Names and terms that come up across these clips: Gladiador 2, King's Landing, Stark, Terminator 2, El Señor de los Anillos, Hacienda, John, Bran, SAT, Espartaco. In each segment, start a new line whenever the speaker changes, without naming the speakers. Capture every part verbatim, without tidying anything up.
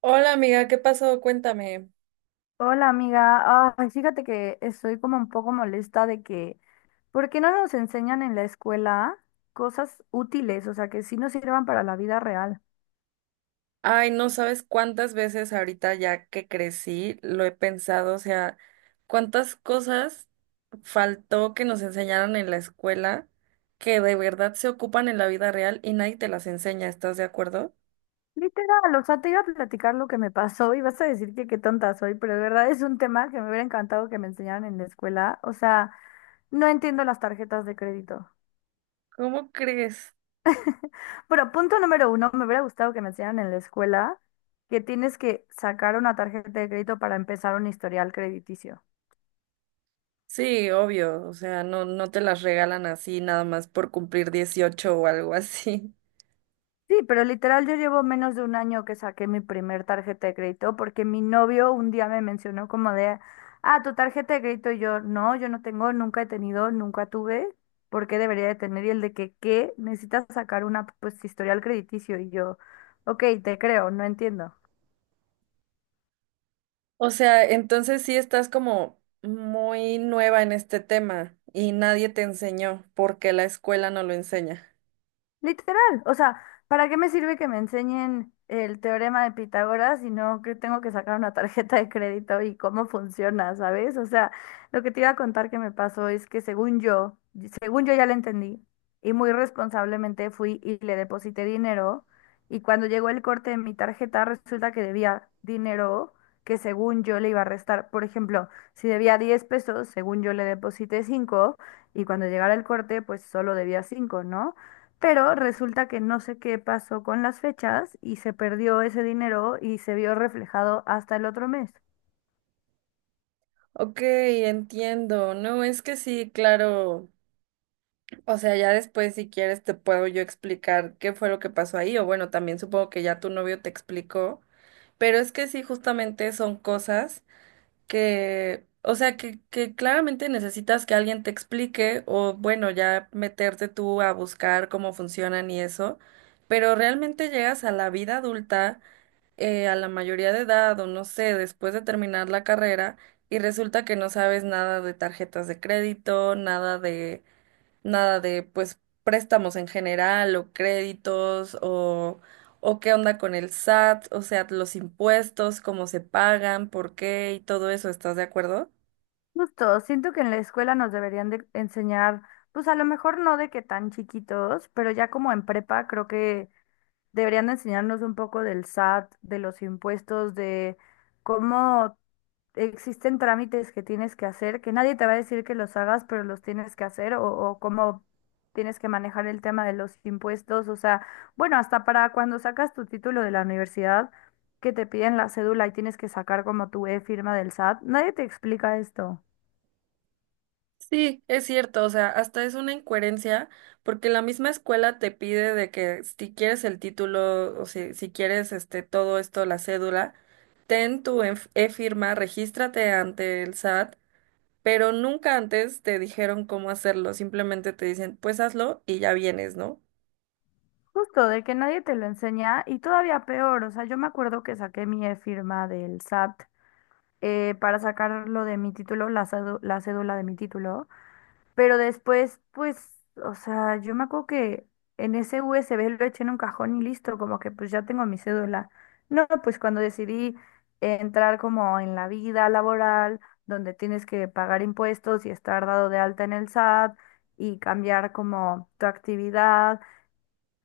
Hola amiga, ¿qué pasó? Cuéntame.
Hola amiga, ay, fíjate que estoy como un poco molesta de que, ¿por qué no nos enseñan en la escuela cosas útiles, o sea, que sí nos sirvan para la vida real?
Ay, no sabes cuántas veces ahorita ya que crecí lo he pensado, o sea, cuántas cosas faltó que nos enseñaran en la escuela que de verdad se ocupan en la vida real y nadie te las enseña, ¿estás de acuerdo?
Literal, o sea, te iba a platicar lo que me pasó y vas a decir que qué tonta soy, pero de verdad es un tema que me hubiera encantado que me enseñaran en la escuela, o sea, no entiendo las tarjetas de crédito.
¿Cómo crees?
Bueno, punto número uno, me hubiera gustado que me enseñaran en la escuela que tienes que sacar una tarjeta de crédito para empezar un historial crediticio.
Sí, obvio, o sea, no, no te las regalan así nada más por cumplir dieciocho o algo así.
Sí, pero literal yo llevo menos de un año que saqué mi primer tarjeta de crédito porque mi novio un día me mencionó como de, ah, tu tarjeta de crédito y yo, no, yo no tengo, nunca he tenido, nunca tuve, ¿por qué debería de tener? Y el de que, ¿qué? Necesitas sacar una, pues, historial crediticio y yo, ok, te creo, no entiendo.
O sea, entonces sí estás como muy nueva en este tema y nadie te enseñó porque la escuela no lo enseña.
Literal, o sea, ¿para qué me sirve que me enseñen el teorema de Pitágoras si no que tengo que sacar una tarjeta de crédito y cómo funciona, ¿sabes? O sea, lo que te iba a contar que me pasó es que según yo, según yo ya la entendí y muy responsablemente fui y le deposité dinero y cuando llegó el corte de mi tarjeta resulta que debía dinero que según yo le iba a restar. Por ejemplo, si debía diez pesos, según yo le deposité cinco y cuando llegara el corte pues solo debía cinco, ¿no? Pero resulta que no sé qué pasó con las fechas y se perdió ese dinero y se vio reflejado hasta el otro mes.
Ok, entiendo. No, es que sí, claro. O sea, ya después si quieres te puedo yo explicar qué fue lo que pasó ahí o bueno, también supongo que ya tu novio te explicó, pero es que sí, justamente son cosas que, o sea, que, que claramente necesitas que alguien te explique o bueno, ya meterte tú a buscar cómo funcionan y eso, pero realmente llegas a la vida adulta, eh, a la mayoría de edad o no sé, después de terminar la carrera y resulta que no sabes nada de tarjetas de crédito, nada de nada de pues préstamos en general o créditos o, o qué onda con el S A T, o sea, los impuestos, cómo se pagan, por qué y todo eso, ¿estás de acuerdo?
Justo, siento que en la escuela nos deberían de enseñar, pues a lo mejor no de que tan chiquitos, pero ya como en prepa creo que deberían de enseñarnos un poco del SAT, de los impuestos, de cómo existen trámites que tienes que hacer, que nadie te va a decir que los hagas, pero los tienes que hacer, o, o cómo tienes que manejar el tema de los impuestos, o sea, bueno, hasta para cuando sacas tu título de la universidad, que te piden la cédula y tienes que sacar como tu e-firma del SAT, nadie te explica esto.
Sí, es cierto, o sea, hasta es una incoherencia porque la misma escuela te pide de que si quieres el título o si, si quieres este todo esto, la cédula, ten tu enf- e-firma, regístrate ante el S A T, pero nunca antes te dijeron cómo hacerlo, simplemente te dicen, pues hazlo y ya vienes, ¿no?
Justo, de que nadie te lo enseña y todavía peor, o sea, yo me acuerdo que saqué mi e-firma del SAT eh, para sacarlo de mi título, la, cédu- la cédula de mi título. Pero después, pues, o sea, yo me acuerdo que en ese U S B lo eché en un cajón y listo, como que pues ya tengo mi cédula. No, pues cuando decidí entrar como en la vida laboral, donde tienes que pagar impuestos y estar dado de alta en el SAT y cambiar como tu actividad,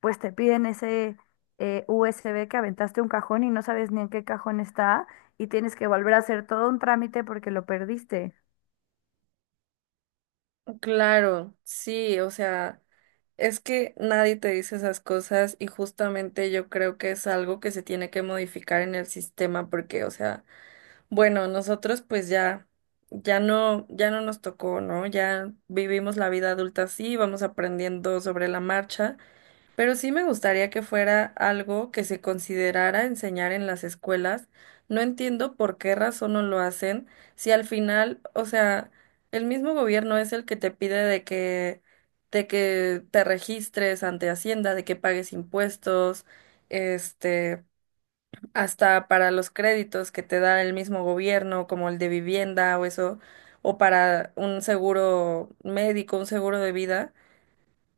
pues te piden ese eh, U S B que aventaste un cajón y no sabes ni en qué cajón está y tienes que volver a hacer todo un trámite porque lo perdiste.
Claro, sí, o sea, es que nadie te dice esas cosas y justamente yo creo que es algo que se tiene que modificar en el sistema porque, o sea, bueno, nosotros pues ya, ya no, ya no nos tocó, ¿no? Ya vivimos la vida adulta así, vamos aprendiendo sobre la marcha, pero sí me gustaría que fuera algo que se considerara enseñar en las escuelas. No entiendo por qué razón no lo hacen, si al final, o sea, el mismo gobierno es el que te pide de que, de que te registres ante Hacienda, de que pagues impuestos, este, hasta para los créditos que te da el mismo gobierno, como el de vivienda o eso, o para un seguro médico, un seguro de vida.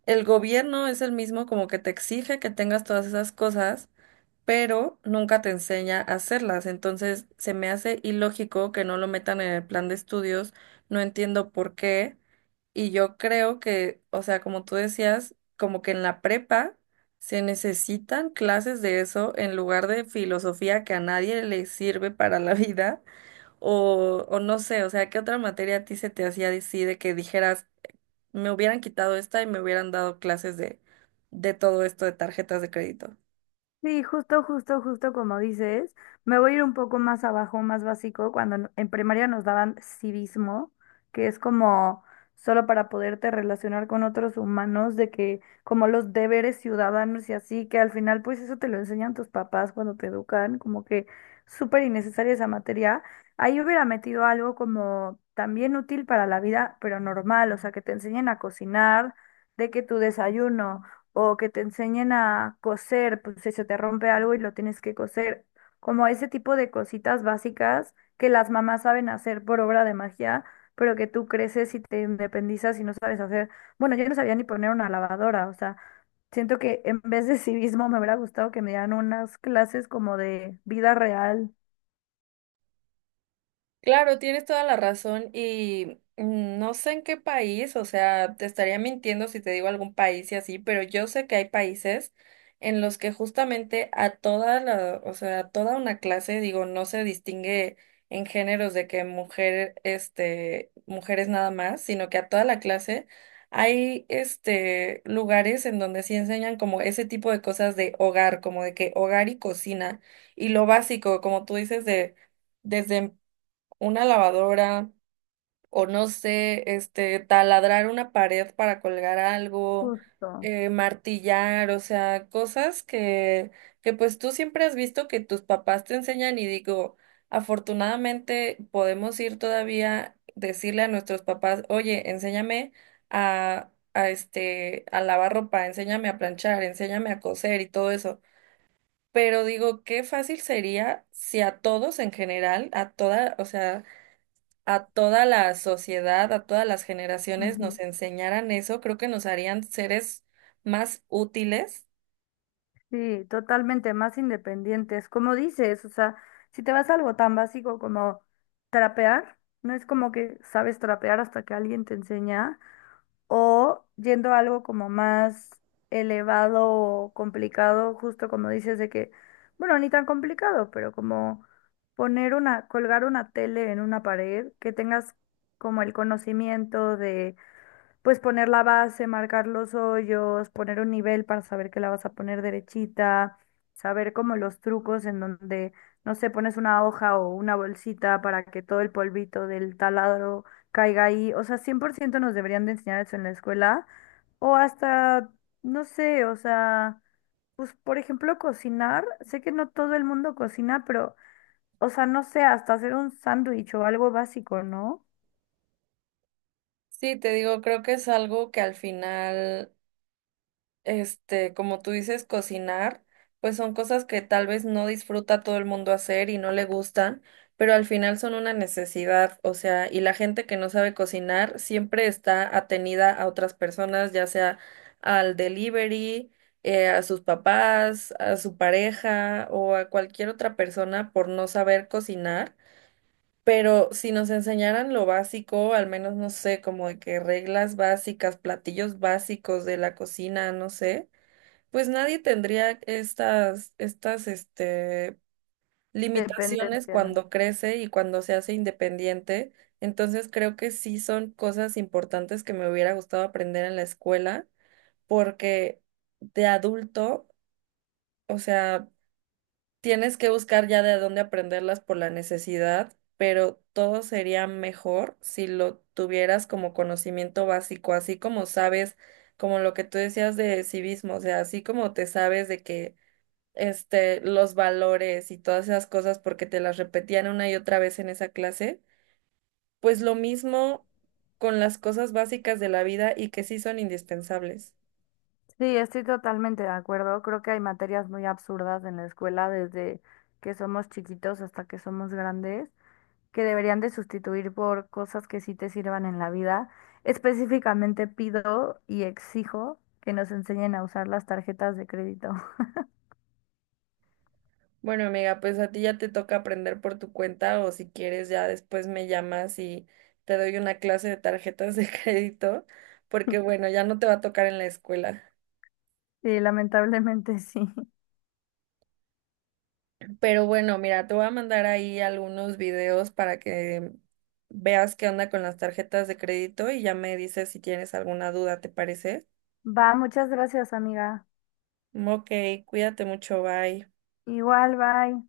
El gobierno es el mismo como que te exige que tengas todas esas cosas, pero nunca te enseña a hacerlas. Entonces, se me hace ilógico que no lo metan en el plan de estudios. No entiendo por qué. Y yo creo que, o sea, como tú decías, como que en la prepa se necesitan clases de eso en lugar de filosofía que a nadie le sirve para la vida. O, o no sé, o sea, ¿qué otra materia a ti se te hacía así de que dijeras? Me hubieran quitado esta y me hubieran dado clases de, de todo esto de tarjetas de crédito.
Sí, justo, justo, justo como dices, me voy a ir un poco más abajo, más básico, cuando en en primaria nos daban civismo, que es como solo para poderte relacionar con otros humanos, de que como los deberes ciudadanos y así, que al final pues eso te lo enseñan tus papás cuando te educan, como que súper innecesaria esa materia. Ahí hubiera metido algo como también útil para la vida, pero normal, o sea, que te enseñen a cocinar, de que tu desayuno o que te enseñen a coser, pues si se te rompe algo y lo tienes que coser, como ese tipo de cositas básicas que las mamás saben hacer por obra de magia, pero que tú creces y te independizas y no sabes hacer. Bueno, yo no sabía ni poner una lavadora, o sea, siento que en vez de civismo me hubiera gustado que me dieran unas clases como de vida real.
Claro, tienes toda la razón y mm, no sé en qué país, o sea, te estaría mintiendo si te digo algún país y así, pero yo sé que hay países en los que justamente a toda la, o sea, a toda una clase, digo, no se distingue en géneros de que mujer, este, mujeres nada más, sino que a toda la clase hay, este, lugares en donde sí enseñan como ese tipo de cosas de hogar, como de que hogar y cocina y lo básico, como tú dices, de desde una lavadora o no sé, este, taladrar una pared para colgar algo,
Justo.
eh, martillar, o sea, cosas que, que pues tú siempre has visto que tus papás te enseñan y digo, afortunadamente podemos ir todavía, decirle a nuestros papás, oye, enséñame a, a este, a lavar ropa, enséñame a planchar, enséñame a coser y todo eso. Pero digo, qué fácil sería si a todos en general, a toda, o sea, a toda la sociedad, a todas las generaciones
Ujú.
nos enseñaran eso, creo que nos harían seres más útiles.
Sí, totalmente más independientes. Como dices, o sea, si te vas a algo tan básico como trapear, no es como que sabes trapear hasta que alguien te enseña, o yendo a algo como más elevado o complicado, justo como dices de que, bueno, ni tan complicado, pero como poner una, colgar una tele en una pared, que tengas como el conocimiento pues poner la base, marcar los hoyos, poner un nivel para saber que la vas a poner derechita, saber como los trucos en donde, no sé, pones una hoja o una bolsita para que todo el polvito del taladro caiga ahí. O sea, cien por ciento nos deberían de enseñar eso en la escuela. O hasta, no sé, o sea, pues por ejemplo cocinar. Sé que no todo el mundo cocina, pero, o sea, no sé, hasta hacer un sándwich o algo básico, ¿no?
Sí, te digo, creo que es algo que al final este, como tú dices, cocinar, pues son cosas que tal vez no disfruta todo el mundo hacer y no le gustan, pero al final son una necesidad, o sea, y la gente que no sabe cocinar siempre está atenida a otras personas, ya sea al delivery, eh, a sus papás, a su pareja o a cualquier otra persona por no saber cocinar. Pero si nos enseñaran lo básico, al menos no sé, como de que reglas básicas, platillos básicos de la cocina, no sé, pues nadie tendría estas, estas, este, limitaciones
Dependencia.
cuando crece y cuando se hace independiente. Entonces creo que sí son cosas importantes que me hubiera gustado aprender en la escuela, porque de adulto, o sea, tienes que buscar ya de dónde aprenderlas por la necesidad, pero todo sería mejor si lo tuvieras como conocimiento básico, así como sabes, como lo que tú decías de civismo, o sea, así como te sabes de que este, los valores y todas esas cosas porque te las repetían una y otra vez en esa clase, pues lo mismo con las cosas básicas de la vida y que sí son indispensables.
Sí, estoy totalmente de acuerdo. Creo que hay materias muy absurdas en la escuela desde que somos chiquitos hasta que somos grandes, que deberían de sustituir por cosas que sí te sirvan en la vida. Específicamente pido y exijo que nos enseñen a usar las tarjetas de crédito.
Bueno, amiga, pues a ti ya te toca aprender por tu cuenta o si quieres ya después me llamas y te doy una clase de tarjetas de crédito, porque bueno, ya no te va a tocar en la escuela.
Sí, lamentablemente sí.
Pero bueno, mira, te voy a mandar ahí algunos videos para que veas qué onda con las tarjetas de crédito y ya me dices si tienes alguna duda, ¿te parece?
Va, muchas gracias, amiga.
Ok, cuídate mucho, bye.
Igual, bye.